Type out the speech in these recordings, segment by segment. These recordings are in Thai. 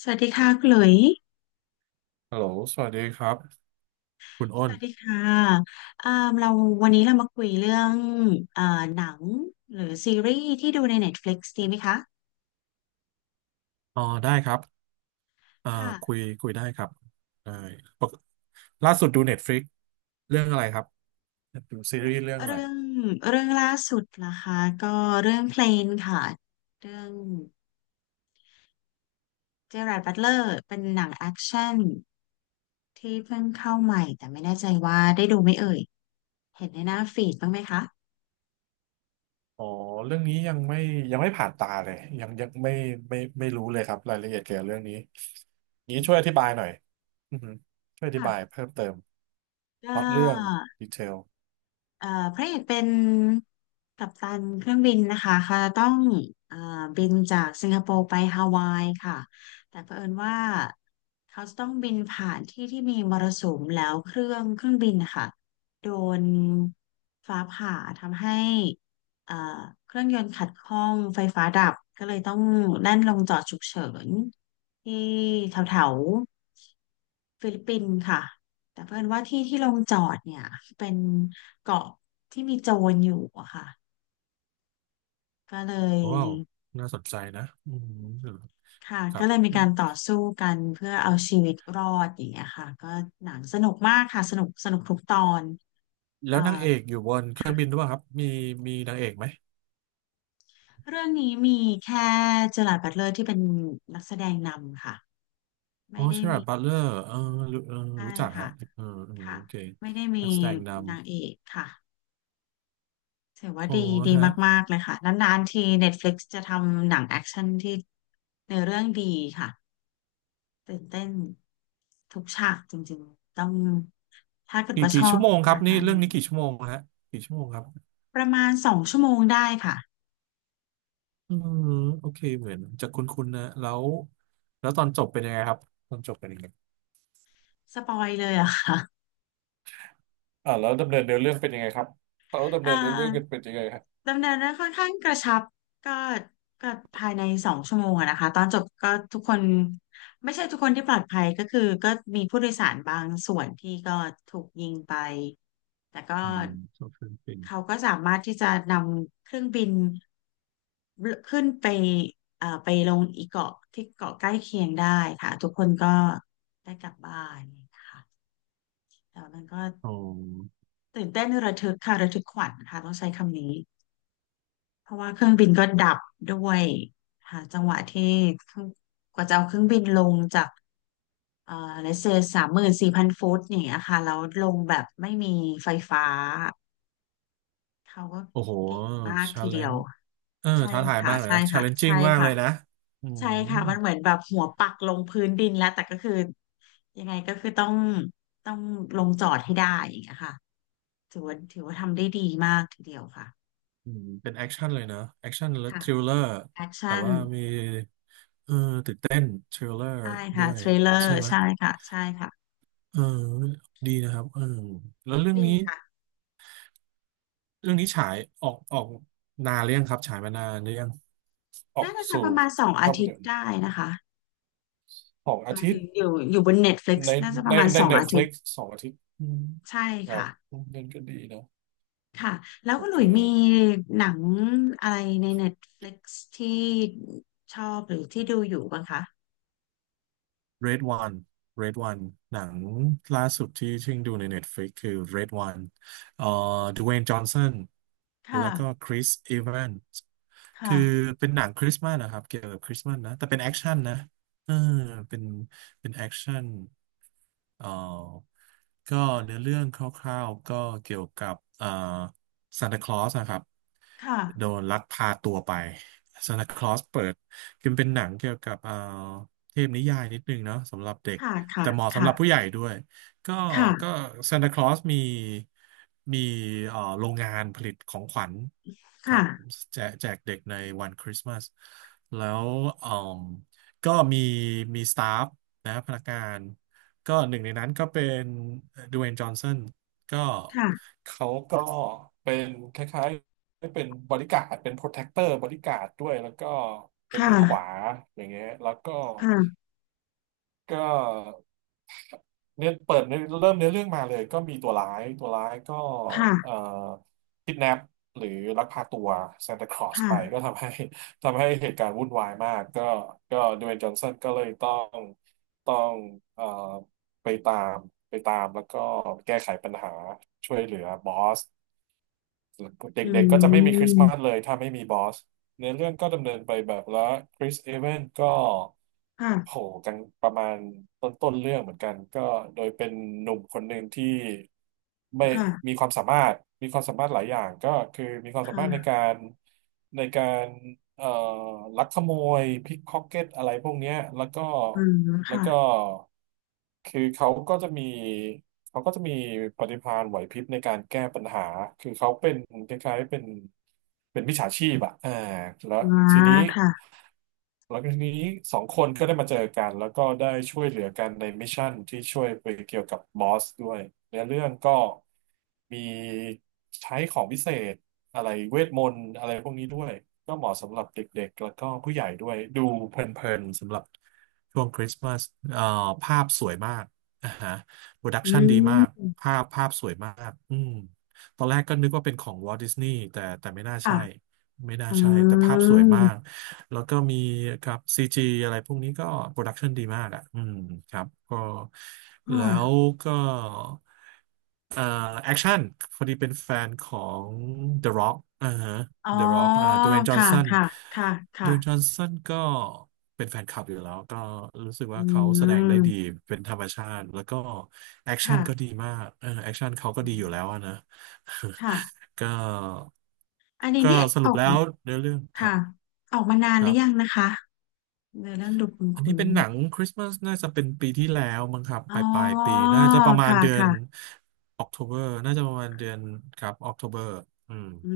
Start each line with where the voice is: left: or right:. left: สวัสดีค่ะคุณหลุย
right: ฮัลโหลสวัสดีครับ คุณ
left: ส
right: อ้น
left: วัสดีค่ะ อ่าเราวันนี้เรามาคุยเรื่อง อ่าหนังหรือซีรีส์ที่ดูใน Netflix ดีไหมคะ
right: อ๋อได้ครับอ่าคุ
left: ค่ะ
right: ยคุยได้ครับได้ปกล่าสุดดู Netflix เรื่องอะไรครับดูซีรีส์เรื่องอะไร
left: เรื่องเรื่องล่าสุดนะคะก็เรื่องเพลนค่ะเรื่องเจอราร์ดบัตเลอร์เป็นหนังแอคชั่นที่เพิ่งเข้าใหม่แต่ไม่แน่ใจว่าได้ดูไหมเอ่ยเห็นในหน้าฟีดบ้างไหมคะ
right: อ๋อเรื่องนี้ยังไม่ผ่านตาเลยยังไม่รู้เลยครับรายละเอียดเกี่ยวกับเรื่องนี้ช่วยอธิบายหน่อยอือฮึช่วยอธิบาย
left: ค่ะ
right: เพิ่มเติม
left: ก็
right: พล็อตเรื่องดีเทล
left: เอ่อพระเอกเป็นกัปตันเครื่องบินนะคะค่ะต้องเอ่อบินจากสิงคโปร์ไปฮาวายค่ะแต่เผอิญว่าเขาจะต้องบินผ่านที่ที่มีมรสุมแล้วเครื่องบินนะคะโดนฟ้าผ่าทำให้เอ่อเครื่องยนต์ขัดข้องไฟฟ้าดับก็เลยต้องแล่นลงจอดฉุกเฉินที่แถวๆ ฟิลิปปินส์ค่ะแต่เพื่อนว่าที่ที่ลงจอดเนี่ยเป็นเกาะที่มีโจรอยู่อะค่ะก็เลย
right: ว้าวน่าสนใจนะอืม
left: ค่ะ
right: ค
left: ก็
right: รับ
left: เลยมีการต่อสู้กันเพื่อเอาชีวิตรอดอย่างเงี้ยค่ะก็หนังสนุกมากค่ะสนุกสนุกทุกตอน
right: แล้
left: เอ่
right: ว
left: อ
right: นางเอกอยู่บนเครื่องบิน
left: ค่ะ
right: ด้วยครับมีนางเอกไหม
left: เรื่องนี้มีแค่เจอราร์ดบัตเลอร์ที่เป็นนักแสดงนำค่ะ
right: อ๋
left: ไม่
right: อ
left: ได้
right: เชอรา
left: มี
right: ร์ดบัตเลอร์เออ
left: ใช่
right: รู้จัก
left: ค่ะ
right: ฮะเออเออ
left: ค่ะ
right: โอเค
left: ไม่ได้มี
right: นักแสดงน
left: นางเอกค่ะ ถือว่า
right: ำอ๋อ
left: ดีดี
right: ฮะ
left: มากๆเลยค่ะนานๆที Netflix จะทำหนังแอคชั่นที่ในอเรื่องดีค่ะตื่นเต้นทุกฉากจริงๆต้องถ้าเกิด
right: กี่
left: ว่าช
right: กี่
left: อ
right: ชั่
left: บ
right: วโมงค
left: ห
right: รั
left: นั
right: บ
left: ง
right: นี่
left: ด้าน
right: เรื่อง
left: นี้
right: นี้กี่ชั่วโมงฮะกี่ชั่วโมงครับ
left: ประมาณสองชั่วโมงได้ค่ะ
right: อืมโอเคเหมือนจะคุ้นๆนะแล้วตอนจบเป็นยังไงครับตอนจบเป็นยังไง
left: สปอยเลยเหรอะค่ะ
right: แล้วดำเนินเนื้อเรื่องเป็นยังไงครับเขาดำ
left: เอ่อ
right: เนินเนื้อเรื่องกันเป็นยังไงครับ
left: ดำเนินเรื่องค่อนข้างกระชับก็ก็ภายในสองชั่วโมงอะนะคะตอนจบก็ทุกคนไม่ใช่ทุกคนที่ปลอดภัยก็คือก็มีผู้โดยสารบางส่วนที่ก็ถูกยิงไปแต่ก็
right: อืมชอบฟิลิปปิน
left: เขาก็สามารถที่จะนำเครื่องบินขึ้นไปไปลงอีกเกาะที่เกาะใกล้เคียงได้ค่ะทุกคนก็ได้กลับบ้านนะคะแต่มันก็
right: อ๋อ
left: ตื่นเต้นระทึกค่ะระทึกขวัญค่ะต้องใช้คำนี้ เพราะว่าเครื่องบินก็ดับด้วยหาจังหวะที่เครื่องกว่าจะเอาเครื่องบินลงจากเอ่อเลเซ34,000 ฟุตอย่างเงี้ยค่ะแล้วลงแบบไม่มีไฟฟ้าเขาก็
right: โอ้โหชาเลนจ์เออ
left: ใช่
right: ท้าทาย
left: ค่ะ
right: มากเลย
left: ใช่
right: นะชา
left: ค่ะ
right: เลนจิ้
left: ใช่
right: งมากเล
left: ค่ะ
right: ยนะอื
left: ใช่
right: ม
left: ค่ะมันเหมือนแบบหัวปักลงพื้นดินแล้วแต่ก็คือยังไงก็คือต้องต้องลงจอดให้ได้อย่างเงี้ยค่ะถือว่าทำได้ดีมากทีเดียวค่ะ
right: อืมเป็นแอคชั่นเลยนะแอคชั่นและ
left: ค่ะ
right: ทริลเลอร์
left: แอค
right: แบบ
left: ชั่น
right: ว่ามีเออตื่นเต้นทริลเลอร์
left: ได้
right: ด้
left: ค่ะ
right: วย
left: เทรลเลอร์
right: ใช่ไหม
left: ใช่ค่ะใช่ค่ะ
right: เออดีนะครับเออแล้วเรื่อง
left: ดี
right: นี้
left: ค่ะ
right: เรื่องนี้ฉายออกนานหรือยังครับฉายมานานหรือยังออก
left: น่าจะสัก
right: สู่
left: ประมาณสองอา
right: ภาพ
left: ทิต
right: ยน
left: ย์
right: ตร์
left: ได้นะคะ
right: สอง
left: ห
right: อา
left: มาย
right: ทิต
left: ถึง
right: ย์
left: อยู่บน Netflix
right: ใน
left: น่าจะป
right: ใน
left: ระมาณ
right: ใน
left: สอง
right: เน็
left: อา
right: ตฟ
left: ทิต
right: ลิก
left: ย์
right: สองอาทิตย์อืม
left: ใช่
right: ครับ
left: ค่ะ
right: เล่นก็ดีนะ
left: ค่ะแล้ว
right: โอ
left: ก็หลุ
right: เค
left: ยมีหนังอะไรใน Netflix ที่ชอบหรือที่ดูอยู่บ้างคะ
right: Red One Red One หนังล่าสุดที่ชิ่งดูใน Netflix คือ Red One เอ่อดเวย์นจอห์นสัน
left: ค่ะ
right: แล้วก็คริสอีแวนส์คือ
left: ค่ะ
right: เป็นหนังคริสต์มาสนะครับ เกี่ยวกับคริสต์มาสนะ แต่เป็นแอคชั่นนะเออเป็นเป็นแอคชั่นเอ่อก็เนื้อเรื่องคร่าวๆก็เกี่ยวกับซานตาคลอสนะครับ
left: ค่ะ
right: โดนลักพาตัวไปซานตาคลอสเปิด คือมันเป็นหนังเกี่ยวกับเทพนิยายนิดนึงเนาะสำหรับเด็ก
left: ค่ะค่ะ
right: แต่เหมาะ
left: ค
right: สำหรับผู้ใหญ่ด้วยก็
left: ่ะ
right: ก็ซานตาคลอสมีโรงงานผลิตของขวัญครั
left: ค่ะ
right: บแจกแจกเด็กในวันคริสต์มาสแล้วเอ่อก็มีสตาฟนะพนักงานก็หนึ่งในนั้นก็เป็นด w เ y n e จอห์นสันก็
left: ค่ะ
right: เขาก็เป็นคล้ายๆ ได้เป็นบริการดเป็นโปรเทคเตอร์บริการดด้วยแล้วก็
left: ค
right: เป็นมือขวา
left: ่ะ
right: อย่างเงี้ยแล้วก็
left: ค่ะค่ะ
right: ก็เนี่ยเปิดเนื้อเริ่มเนื้อเรื่องมาเลยก็มีตัวร้ายตัวร้ายก็เอ่อ
left: ค่ะ
right: คิดแนปหรือลักพาตัวซานตาคลอสไป
left: ค่ะ
right: ก็ทำให้ ทำให้เหตุการณ์วุ่นวายมากก็ก็ดเวย์จอห์นสันก็เลยต้องเอ่อไปตามไปตามแล้วก็แก้ไขปัญหาช่วยเหลือบอส
left: อื
right: เด็กๆ ก็จะไม่มีคริสต์มาส
left: ม
right: เลยถ้าไม่มีบอสเนื้อเรื่องก็ดำเนินไปแบบแล้วคริสเอเวนก็
left: ค่ะ
right: โหกันประมาณต้นเรื่องเหมือนกันก็โดยเป็นหนุ่มคนหนึ่งที่ไม่มี
left: ค่ะ
right: ความสามารถมีความสามารถหลายอย่างก็คือมีความสามารถใน
left: ค่ะ
right: การในการเอ่อลักขโมยพิกพ็อกเก็ตอะไรพวกเนี้ยแล้วก็
left: อืม
right: แล้ว
left: ค่ะ
right: ก็คือเขาก็จะมีปฏิภาณไหวพริบในการแก้ปัญหา คือเขาเป็นคล้ายๆเป็นมิจฉาชีพอะอ่าแล้ว
left: มา
right: ทีนี้
left: ค่ะ
right: แล้วทีนี้สองคนก็ได้มาเจอกันแล้วก็ได้ช่วยเหลือกันในมิชชั่นที่ช่วยไปเกี่ยวกับบอสด้วยเนื้อเรื่องก็มีใช้ของพิเศษอะไรเวทมนต์อะไรพวกนี้ด้วย ก็เหมาะสำหรับเด็กๆแล้วก็ผู้ใหญ่ด้วยดูเพลินๆสำหรับากอ่าฮะโปรดัก
left: อื
right: ชันดีมาก
left: ม
right: ภาพสวยมากอืมตอนแรกก็นึกว่าเป็นของวอล t ์ดิสนีย์แต่ไม่น่า
left: ค่ะ
right: ใช่ ไม่น่า
left: อื
right: ใช่แต่ภาพสวยมาก
left: ม
right: แล้วก็มีครับซีจีอะไรพวกนี้ก็โปรดักชันดีมากอ่ะอืมครับก็แล้ว
left: ค่ะ
right: ก็เอ่อแอคชั่นพอดีเป็นแฟนของ The Rock อ่าฮะ
left: อ๋อ
right: The Rock อ่าดเวนจอห์น
left: ค่ะ
right: สัน
left: ค่ะ ค่ะ
right: ดเวนจอ
left: ค่ะ
right: ห์นสันก็เป็นแฟนคลับอยู่แล้วก็รู้สึก
left: อื
right: ว่าเขาแสดงได้ดี
left: ม
right: เป็นธรรมชาติแล้วก็แอคชั่นก็ดี
left: ค่ะ
right: มากเออแอคชั่นเขาก็
left: อื
right: ดีอยู่
left: ม
right: แล้วอะนะ
left: ค่ะ
right: ก็
left: อันนี้
right: ก็
left: นี่
right: ส
left: อ
right: รุ
left: อ
right: ป
left: ก
right: แล้วเนื้อเรื่องครับ
left: ค่ะออกมานาน
right: ค
left: หรื
right: รั
left: อยัง
right: บ
left: นะคะในอเรื่องดูคุณ
right: อัน
left: คุ
right: นี้
left: ณ
right: เป็นหนังคริสต์มาสน่าจะเป็นปีที่แล้วมั้งครับ
left: อ๋
right: ป
left: อ
right: ลายปลายปีน่าจะประมาณ
left: ค่ะ
right: เดือน
left: ค่ะ
right: ออก Octoberน่าจะประมาณเดือนครับออกโทเบอร์อืม
left: อื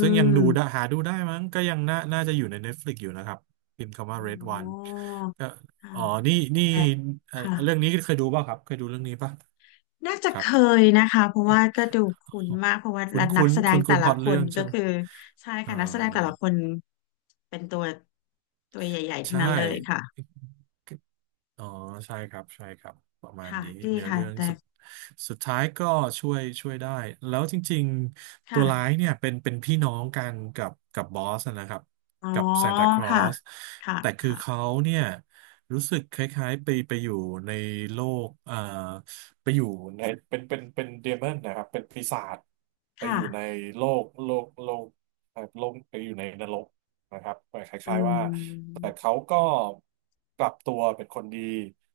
right: ซึ่งยังดูได้
left: ม
right: หาดูได้มั้งก็ยังน่าจะอยู่ใน Netflix อยู่นะครับพิมพ์คำว่า
left: อ๋
right: Red One
left: อ
right: ก็
left: ค่ะ
right: อ๋อนี่นี่
left: แต่
right: เอ่อ
left: ค่ะ
right: เรื่องนี้เคยดูป่ะครับเคยดูเรื่องนี้ป่ะ
left: น่าจะ
right: ค
left: เค
right: รับ
left: ยนะคะเพราะว่าก็ดูคุ้นมากเพราะว่า
right: คุ้น
left: นั
right: คุ้
left: ก
right: น
left: แสด
right: คุ้
left: ง
right: น
left: แต่
right: คุ้นพ
left: ละ
right: ล็อต
left: ค
right: เรื่อ
left: น
right: ง
left: ก็
right: ใช่ไหม
left: คือใช่
right: อ่า
left: ค่ะนักแสดงแต่ละคนเป็นตัวใหญ่ๆ ทั้ง
right: ใช่
left: นั้นเลยค่ะ
right: อ๋อใช่ครับประมาณ
left: ค่ะ
right: นี้
left: ดี
right: เนื้อ
left: ค่
right: เรื่องสุด
left: ะ
right: สุดท้ายก็ช่วยได้แล้วจริงๆตัวร้าย
left: ค่ะ
right: เนี่ยเป็นพี่น้องกันกับบอสนะครับ
left: อ๋อ
right: กับซานตาคลอ
left: ค่ะ
right: ส
left: ค่ะ
right: แต่คือ
left: ค่ะ
right: เขาเนี่ยรู้สึกคล้ายๆไปอยู่ในโลกไปอยู่ในเป็นเดมอนนะครับเป็นปีศาจไป
left: ค่ะ
right: อยู่ในโลกโลกไปอยู่ในนรกนะครับค
left: อื
right: ล้ายๆว่า แต่
left: ม
right: เขาก็กลับตัวเป็นคนดี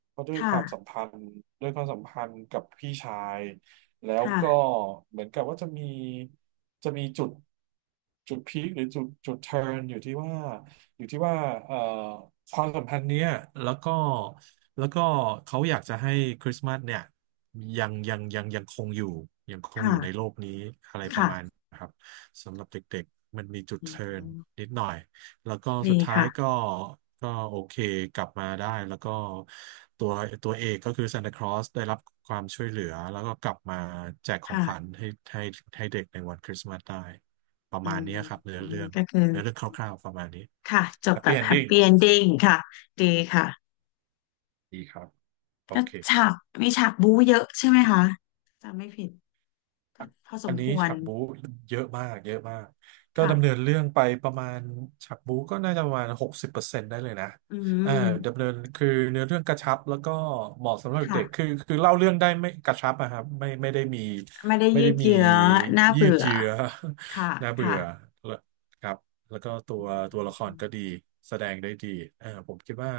right: เพราะด้วยค
left: ค่ะ
right: วามสัมพันธ์ด้วยความสัมพันธ์กับพี่ชายแล้ว
left: ค่ะ
right: ก็เหมือนกับว่าจะมีจุดพีคหรือจุดเทิร์นอยู่ที่ว่าอยู่ที่ว่าเอ่อความสัมพันธ์เนี้ยแล้วก็แล้วก็เขาอยากจะให้คริสต์มาสเนี่ยยังคงอยู่ใน
left: ค่ะ
right: โลกนี้อะไรประมาณ
left: ค่ะ
right: นะครับสำหรับเด็กๆมันมีจุด
left: อื
right: เทิร์น
left: ม
right: นิดหน่อย แล้วก็สุ
left: ดี
right: ดท้าย
left: ค่ะ
right: ก็ก็โอเคกลับมาได้แล้วก็ตัวตัวเอกก็คือซานตาคลอสได้รับความช่วยเหลือแล้วก็กลับมาแจกของขวัญ
left: ค่ะ
right: ให้ให้เด็กในวันคริสต์มาสได้ประ
left: อื
right: มาณ
left: ม
right: เนี้ยครับเนื้อเรื่อง
left: ก็คือ
right: เนื้อเรื่องคร่าวๆประมาณนี้
left: ค่ะ จ
right: แฮ
left: บ
right: ป
left: แบ
right: ปี้
left: บ
right: เอน
left: แฮ
right: ดิ้
left: ป
right: ง
left: ปี้เอนดิ้งค่ะดีค่ะ
right: ดีครับโอ
left: ก็
right: เค
left: ฉากมีฉากบู๊เยอะใช่ไหมคะจำไม่ผิดก็พอส
right: อั
left: ม
right: นนี้
left: ควร
right: ฉากบู๊เยอะมากก็ดำเนิน
left: ค่ะ
right: เรื่องไปประมาณฉากบู๊ก็น่าจะประมาณ60%ได้เลยนะ
left: อื
right: เออดำ
left: ม
right: เนินคือเนื้อเรื่องกระชับแล้วก็เหมาะสำหรับ
left: ค่ะ
right: เด็กคือเล่าเรื่องได้ไม่กระชับอะครับไม่ได้มี
left: ไม่ได้
right: ไม่
left: ยื
right: ได้
left: ด
right: มี
left: เยื้อน่า
right: ยื
left: เบื่
right: ด
left: อ
right: เยื้อ
left: ค่ะ
right: น่าเบื่อ
left: ค่ะ
right: ครับแล้วก็ตั
left: อื
right: วตัวละคร
left: ม
right: ก็ดีแสดงได้ดีอ่าผมคิดว่า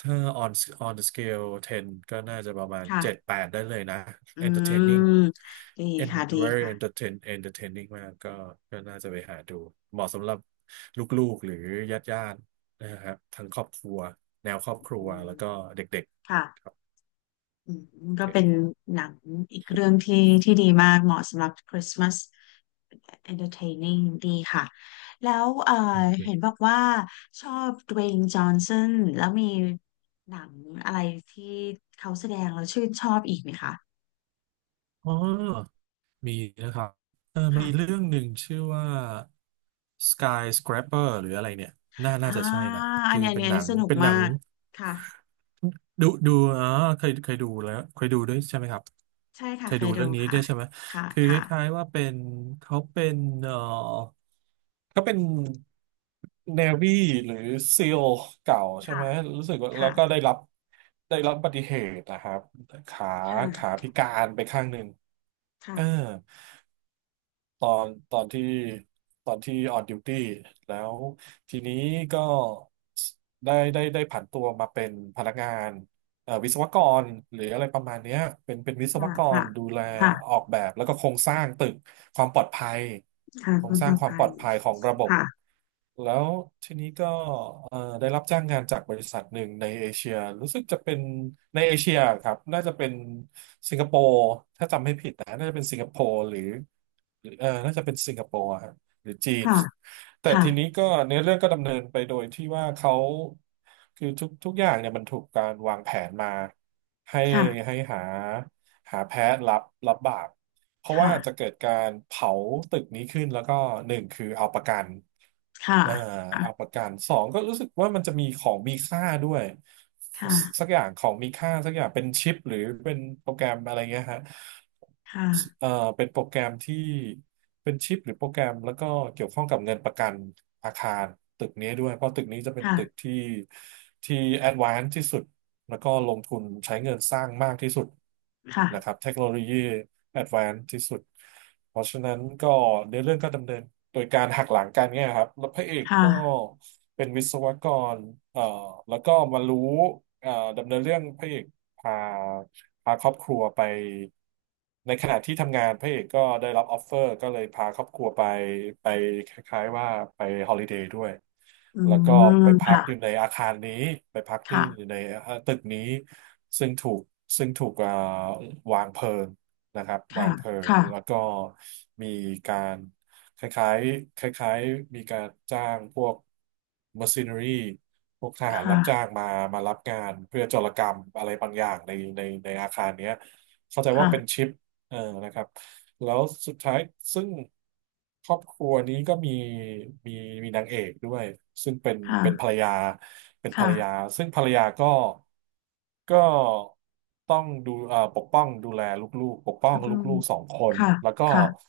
right: ถ้า on on the scale 10 ก็น่าจะประมาณ
left: ค่ะ
right: 7 8ได้เลยนะ
left: อื
right: entertaining
left: มดี
right: and
left: ค่ะดี
right: very
left: ค่ะ
right: entertaining มากก็ก็น่าจะไปหาดูเหมาะสำหรับลูกๆหรือญาติๆนะครับทั้งครอบครัวแนวครอบครั
left: อื
right: ว
left: ม
right: แล้วก็เด็ก
left: ค่ะ
right: ๆครับ
left: อืมก็
right: โอ
left: เป็นหนังอีกเรื่องที่ที่ดีมากเหมาะสำหรับ Christmas entertaining ดีค่ะแล้ว
right: โอ
left: เห็น
right: เค
left: บอกว่าชอบ Dwayne Johnson แล้วมีหนังอะไรที่เขาแสดงแล้วชื่นชอบอีกไหมคะ
right: อ๋อ มีนะครับเออมี
left: ค่ะ
right: เรื่องหนึ่งชื่อว่า Skyscraper หรืออะไรเนี่ยน่า
left: อ่า
right: น่าจะใช่นะ
left: อัน
right: คือ
left: นี้อัน
right: เป็
left: นี้
right: น
left: อั
right: ห
left: น
right: นั
left: นี้
right: ง
left: สนุกมากค่ะ
right: ดูดูอ๋อเคยเคยดูแล้วเคยดูด้วยใช่ไหมครับ
left: ใช่
right: เค
left: ค่ะ
right: ย
left: เค
right: ดู
left: ยดู
right: เรื่องนี้
left: ค่ะ
right: ด้วยใช่ไหม
left: ค่ะ
right: คือค
left: ค่ะ
right: ล้ายๆว่าเป็นเขาเป็นเออเขาเป็น Navy หรือ SEAL เก่าใช่
left: ค่ะ
right: ไหมรู้สึกว่าแล้
left: ค่ะ
right: วก็ได้รับได้รับอุบัติเหตุนะครับขาขา
left: ค่ะ
right: พิการไปข้างหนึ่งเออ
left: ค่ะ
right: ตอนตอนที่ตอนที่ออนดิวตี้แล้วทีนี้ก็ได้ผันตัวมาเป็นพนักงานวิศวกรหรืออะไรประมาณเนี้ยเป็นวิศว
left: ค่ะ
right: ก
left: ค่ะ
right: รดูแล
left: ค่ะ
right: ออกแบบแล้วก็โครงสร้างตึกความปลอดภัย
left: ค่ะ
right: โคร
left: คุ
right: ง
left: ณ
right: ส
left: ป
right: ร้าง
left: ระ
right: ความ
left: ภั
right: ปลอ
left: ย
right: ดภัยของระบบ
left: ค่ะ
right: แล้วทีนี้ก็ได้รับจ้างงานจากบริษัทหนึ่งในเอเชียรู้สึกจะเป็นในเอเชียครับน่าจะเป็นสิงคโปร์ นะน่าจะเป็นสิงคโปร์หรือหรือเออน่าจะเป็นสิงคโปร์อะฮะหรือจีน
left: ค่ะ
right: แต่
left: ค่ะ
right: ทีนี้ก็เนื้อเรื่องก็ดำเนินไปโดยที่ว่าเขาคือทุกอย่างเนี่ยมันถูกการวางแผนมาให้
left: ค่ะ
right: หาแพ้รับบาปเพราะ
left: ค่ะ
right: ว่าจะเกิดการเผาตึกนี้ขึ้นแล้วก็หนึ่งคือเอาประกัน
left: ค่ะ
right: อ่าเอาประกันสองก็รู้สึกว่ามันจะมีของมีค่าด้วย
left: ค่ะ
right: สักอย่างของมีค่าสักอย่างเป็นชิปหรือเป็นโปรแกรมอะไรเงี้ยฮะ
left: ค่ะ
right: เอ่อเป็นโปรแกรมที่เป็นชิปหรือโปรแกรมแล้วก็เกี่ยวข้องกับเงินประกันอาคารตึกนี้ด้วยเพราะตึกนี้จะเป็น
left: ค่ะ
right: ตึกที่ที่แอดวานซ์ที่สุดแล้วก็ลงทุนใช้เงินสร้างมากที่สุดนะครั
left: ค่ะ
right: บเทคโนโลยีแอดวานซ์ที่สุดเพราะฉะนั้นก็ในเรื่องก็ดำเนินโดยการหักหลังกันเนี่ยครับแล้วพระเอกก็
left: ค่ะ
right: เป็นวิศวกรเอ่อแล้วก็มารู้เอ่อดำเนินเรื่องพระเอก พาพาครอบครัวไปในขณะที่ทำงานพระเอกก็ได้รับออฟเฟอร์ก็เลยพาครอบครัวไปไปคล้ายๆว่าไปฮอลิเดย์ด้วย
left: อื
right: แล้วก็ไป
left: ม
right: พัก
left: ค่ะ
right: อยู่ในอาคารนี้ไปพักที่
left: ค่ะ
right: อยู่ในตึกนี้ซึ่งถูกซึ่งถูกวางเพลิงนะครับวา
left: ค่ะ
right: งเพลิง
left: ค่ะ
right: แล้วก็มีการคล้ายๆคล้ายๆมีการจ้างพวก mercenary พวกทหารรับจ้างมามารับงานเพื่อโจรกรรมอะไรบางอย่างในในอาคารเนี้ยเข้าใจว่าเป็น
left: ค่ะ
right: ชิป เออนะครับแล้วสุดท้ายซึ่งครอบครัวนี้ก็มีมีนางเอกด้วยซึ่งเป็น
left: ค่ะ
right: เป็นภ
left: ค่ะ
right: รรยาเป็นภรรยา
left: ค่ะ
right: ซึ่งภรรยาก็ก็ต้องดูปกป้องดูแลลูกๆปกป้อง
left: พัด
right: ล
left: ลม
right: ูกๆสองคน
left: ค่ะ
right: แล้วก็
left: ค่ะ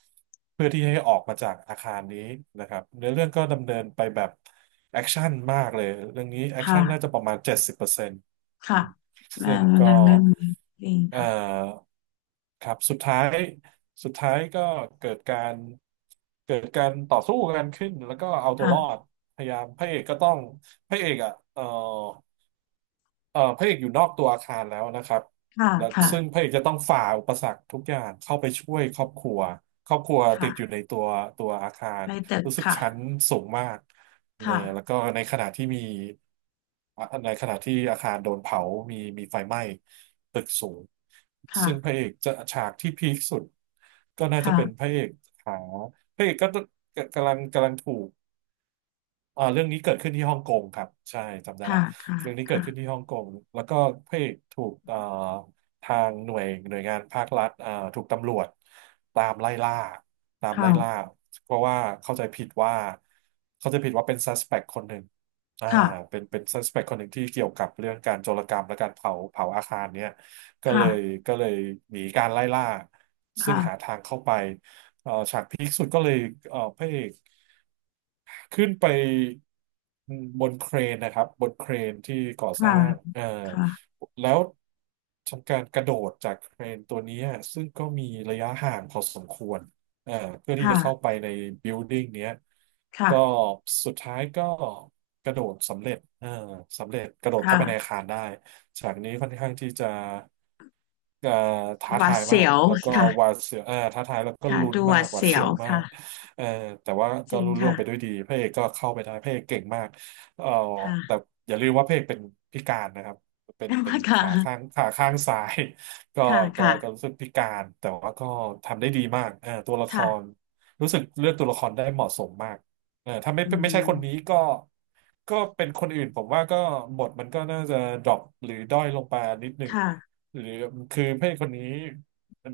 right: เพื่อที่ให้ออกมาจากอาคารนี้นะครับเนื้อเรื่องก็ดำเนินไปแบบแอคชั่นมากเลยเรื่องนี้แอค
left: ค่ะ
right: ชั่นน่าจะประมาณ70%
left: ค่ะแม่
right: ซึ่ง
left: กำลั
right: ก็
left: งเล่นนี้เอง
right: เอ่
left: ค่ะ
right: อครับ สุดท้ายก็เกิดการเกิดการต่อสู้กันขึ้น แล้วก็เอาตัวรอ
left: ค่ะ
right: ด พยายามพระเอกก็ต้องพระเอกอ่ะเอ่อ เอ่อพระเอกอยู่นอกตัวอาคารแล้วนะครับ
left: ค่ะ
right: และ
left: ค่ะ
right: ซึ่งพระเอกจะต้องฝ่าอุปสรรคทุกอย่างเข้าไปช่วยครอบครัวครอบครัวติดอยู่
left: ค่ะ
right: ในตัวอาคาร
left: ในตึก
right: รู้สึก
left: ค่ะ
right: ชั้นสูงมากเนอะ
left: ค่ะ
right: แล้วก็ในขณะที่อาคารโดนเผามีไฟไหม้ตึกสูงซึ่งพระ
left: ค่ะ
right: เอกจะฉากที่พีคสุดก็น่าจะเป็นพ
left: ค่ะ
right: ระเอกหาพระเอกก็กำลังถูก เรื่องนี้เกิดขึ้นที่ฮ่องกงครับใช่จำได้
left: ค่ะ
right: ละ
left: ค่ะ
right: เรื่องนี้เกิดขึ้น
left: ค่ะ
right: ที่ฮ่องกงแล้วก็พระเอกถูกทางหน่วยงานภาครัฐถูกตำรวจตามไล่ล่าตาม
left: ค่ะ
right: ไล่ล่าเพราะว่าเข้าใจผิดว่าเข้าใจผิดว่าเป็น suspect คนหนึ่งอ่า
left: ค่ะ
right: เป็นsuspect คนหนึ่งที่เกี่ยวกับเรื่องการโจรกรรมและการเผาอาคารเนี่ยก็เล
left: ค่ะ
right: ยก็เลยหนีการไล่ล่าซึ่งหา
left: ค่ะ
right: ทางเข้าไปฉากพีคสุดก็เลยพระเอก ขึ้นไปบนเครนที่ก่อส
left: ค่ะ
right: ร้าง
left: ค่ะ
right: แล้วทำการกระโดดจากเครนตัวนี้ซึ่งก็มีระยะห่างพอสมควรเอ่อเพื่อที่จะเข้า
left: ค่ะ
right: ไปในบิลดิ้งเนี้ย
left: ค่ะ
right: ก็สุดท้ายก็กระโดดสำเร็จกระโดดเข้าไปในอา
left: ค่ะ
right: คารได้ฉากนี้ค่อนข้างที่จะเอ่อท้า
left: หวา
right: ทา
left: ด
right: ยมา
left: เสี
right: ก
left: ยว
right: แล้วก็
left: ค่ะ
right: หวาดเสียวท้าทายแล้วก็
left: ค่ะ
right: ลุ้น
left: ดูห
right: มา
left: วา
right: ก
left: ด
right: หวาด
left: เสีย
right: เสีย
left: ว
right: วมา
left: ค่ะ
right: ก เออแต่ว่า
left: จ
right: ก็
left: ริง
right: รุ่ล่วง
left: ค่ะ
right: ไปด้วยดีพระเอกก็เข้าไปได้พระเอกเก่งมากเออ
left: ค่ะ
right: แต่อย่าลืมว่าพระเอกเป็นพิการนะครับเป็น
left: ค
right: ขาข้าง
left: ่ะ
right: ขาข้างซ้าย ก็
left: ค่ะ
right: ก็ก็
left: ค่ะ
right: รู้สึกพิการแต่ว่าก็ทำได้ดีมากเออตัวละคร
left: ค่ะ
right: รู้สึกเลือกตัวละครได้เหมาะสมมากเออถ้า
left: อื
right: ไม่ใช่คนนี้
left: ม
right: ก็ก็เป็นคนอื่นผมว่าก็บทมันก็น่าจะดรอปหรือด้อยลงไปนิดหนึ่ง
left: ค่ะ
right: หรือคือพระเอกคนนี้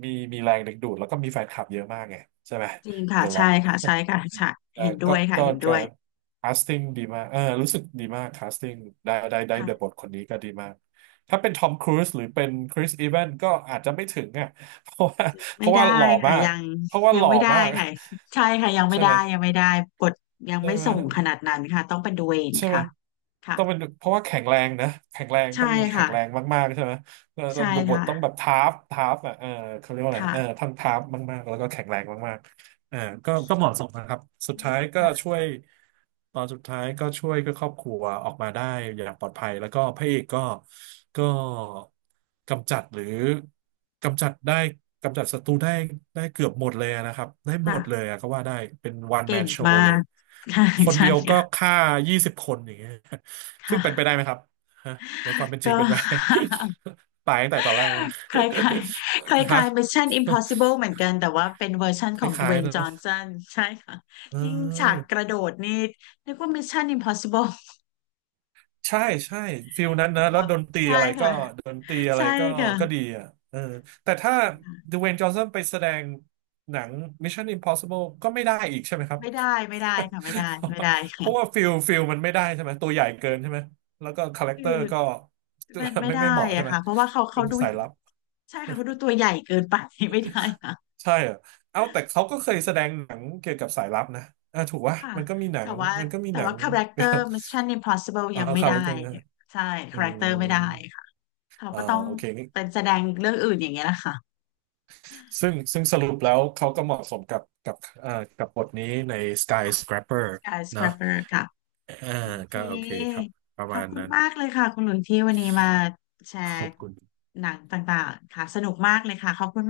right: มีแรงดึงดูดแล้วก็มีแฟนคลับเยอะมากไงใช่ไหม
left: จริงค่ะ
right: The
left: ใช่
right: Rock
left: ค่ะใช่ค่ะใช่
right: เออ
left: เห็นด้วยค่ะเห็นด้
right: ก็
left: วย
right: คาสติ้งดีมากเออรู้สึกดีมากคาสติ้งได้เดอะบ
left: ค่ะ
right: ทคนนี้ก็ดีมาก ถ้าเป็นทอมครูซหรือเป็นคริสอีแวนก็อาจจะไม่ถึงอ่ะ เพราะว่าเพ
left: ไม่
right: ราะ
left: ได้
right: ว่าหล่อ
left: ค่ะ
right: มาก
left: ยัง
right: เพราะว่า
left: ยั
right: ห
left: ง
right: ล่อ
left: ไม่ได้
right: มาก
left: ค่ะใช่ค่ะยัง ไม่
right: ใช่ไห
left: ได้
right: ม
left: ยังไม่ได้กดยัง
right: ใช่
left: ไม่
right: ไหม
left: ส่งขนาดนั้นค่ะต้องเป็นดูเอง
right: ใช่ไหม
left: ค่ะค่ะ
right: ต้องเป็นเพราะว่าแข็งแรงนะแข็งแรง
left: ใช่
right: ต้องมีแข็
left: ค่ะ
right: งแรงมากๆใช่ไหมแล้
left: ใช่
right: วบท
left: ค่ะ
right: ต้องแบบทาร์ฟอ่ะเออเขาเรียกว่าอะไร
left: ค่ะ
right: เออทั้งทาร์ฟมากๆแล้วก็แข็งแรงมาก อ่าก็เหมาะสมนะครับสุดท้ายก็
left: ค่ะ
right: ช่วยตอนสุดท้ายก็ช่วยก็ครอบครัวออกมาได้อย่างปลอดภัยแล้วก็พระเอกก็ก็กำจัดหรือกำจัดได้กำจัดศัตรูได้ได้เกือบหมดเลยนะครับได้หมดเล
left: ค่ะ
right: ยอะก็ว่าได้เป็นวันแม
left: เก่
right: น
left: ง
right: โช
left: มา
right: ว์เลย
left: กใช่
right: คน
left: ใช่
right: เดียวก็
left: ค่ะ
right: ฆ่า20 คนอย่างเงี้ยซึ่ง
left: ค่ะ
right: เป็นไปได้ไหมครับฮะในความเป็นจริ
left: ก็
right: งเป็นไป ตายตั้งแต่ตอนแรกมั้ง
left: คล้ายๆคล ้า
right: ฮะ
left: ยๆ Mission Impossible เหมือนกันแต่ว่าเป็นเวอร์ชัน
right: ค
left: ของ
right: ล้ายๆ
left: Dwayne
right: เนอะ
left: Johnson ใช่ค่ะ
right: เออ
left: จริงฉากกระโดดนี่นึกว่า Mission Impossible
right: ใช่ใช่ฟิลนั้นนะแล้วดนตรี
left: ใช่
right: อะไรก็
left: ค่ะ
right: ดนตรีอะไร
left: ใช่
right: ก็
left: ค่ะ
right: ก็ดีอ่ะเออแต่ถ้าดเวย์นจอห์นสันไปแสดงหนัง Mission Impossible ก็ไม่ได้อีกใช่ไหมครับ
left: ไม่ได้ ไม่ได้ค่ะไม่ได้ไม่ได้
right: เพ
left: ค่ะ
right: ราะว่าฟิลมันไม่ได้ใช่ไหมตัวใหญ่เกินใช่ไหมแล้วก็คาแรค
left: คื
right: เตอ
left: อ
right: ร์ก็
left: มัน ไม่ได้
right: ไม่เหมาะใช่
left: อะ
right: ไหม
left: ค่ะ เพราะว่าเขา
right: เป็
left: เขา
right: น
left: ดู
right: สายลับ
left: ใช่ค่ะเขาดูตัวใหญ่เกินไป ไม่ได้ค่ะ
right: ใช่เหรอเอาแต่เขาก็เคยแสดงหนังเกี่ยวกับสายลับนะอ่ะถูกวะ
left: ค่ะแต่ว่า
right: มันก็มี
left: แต่
right: หนั
left: ว่า
right: ง
left: คาแรคเตอร์ Mission Impossible
right: เอ่า
left: ยังไม่
right: คา
left: ได้
right: แรคเตอร์
left: เนี่ยใช่
right: อื
left: คาแรคเต
right: ม
left: อร์ไม่ได้ค่ะเขา
right: อ่า
left: ก็ต้อง
right: โอเค
left: เป็นแสดงเรื่องอื่นอย่างเงี้ยนะคะ
right: ซึ่งสรุปแล้วเขาก็เหมาะสมกับกับบทนี้ใน
left: ค่ะ
right: Skyscraper เนอะ
left: Skyscraper ค่ะ
right: เออ
left: โอเค
right: ก็โอเคครับประ
left: ขอ
right: มา
left: บ
right: ณ
left: คุณ
right: นั้น
left: มากเลยค่ะคุณหลุยที่วันนี้มาแช
right: ข
left: ร์
right: อบคุณ
left: หนังต่างๆค่ะสนุกมากเลยค่ะขอบคุณ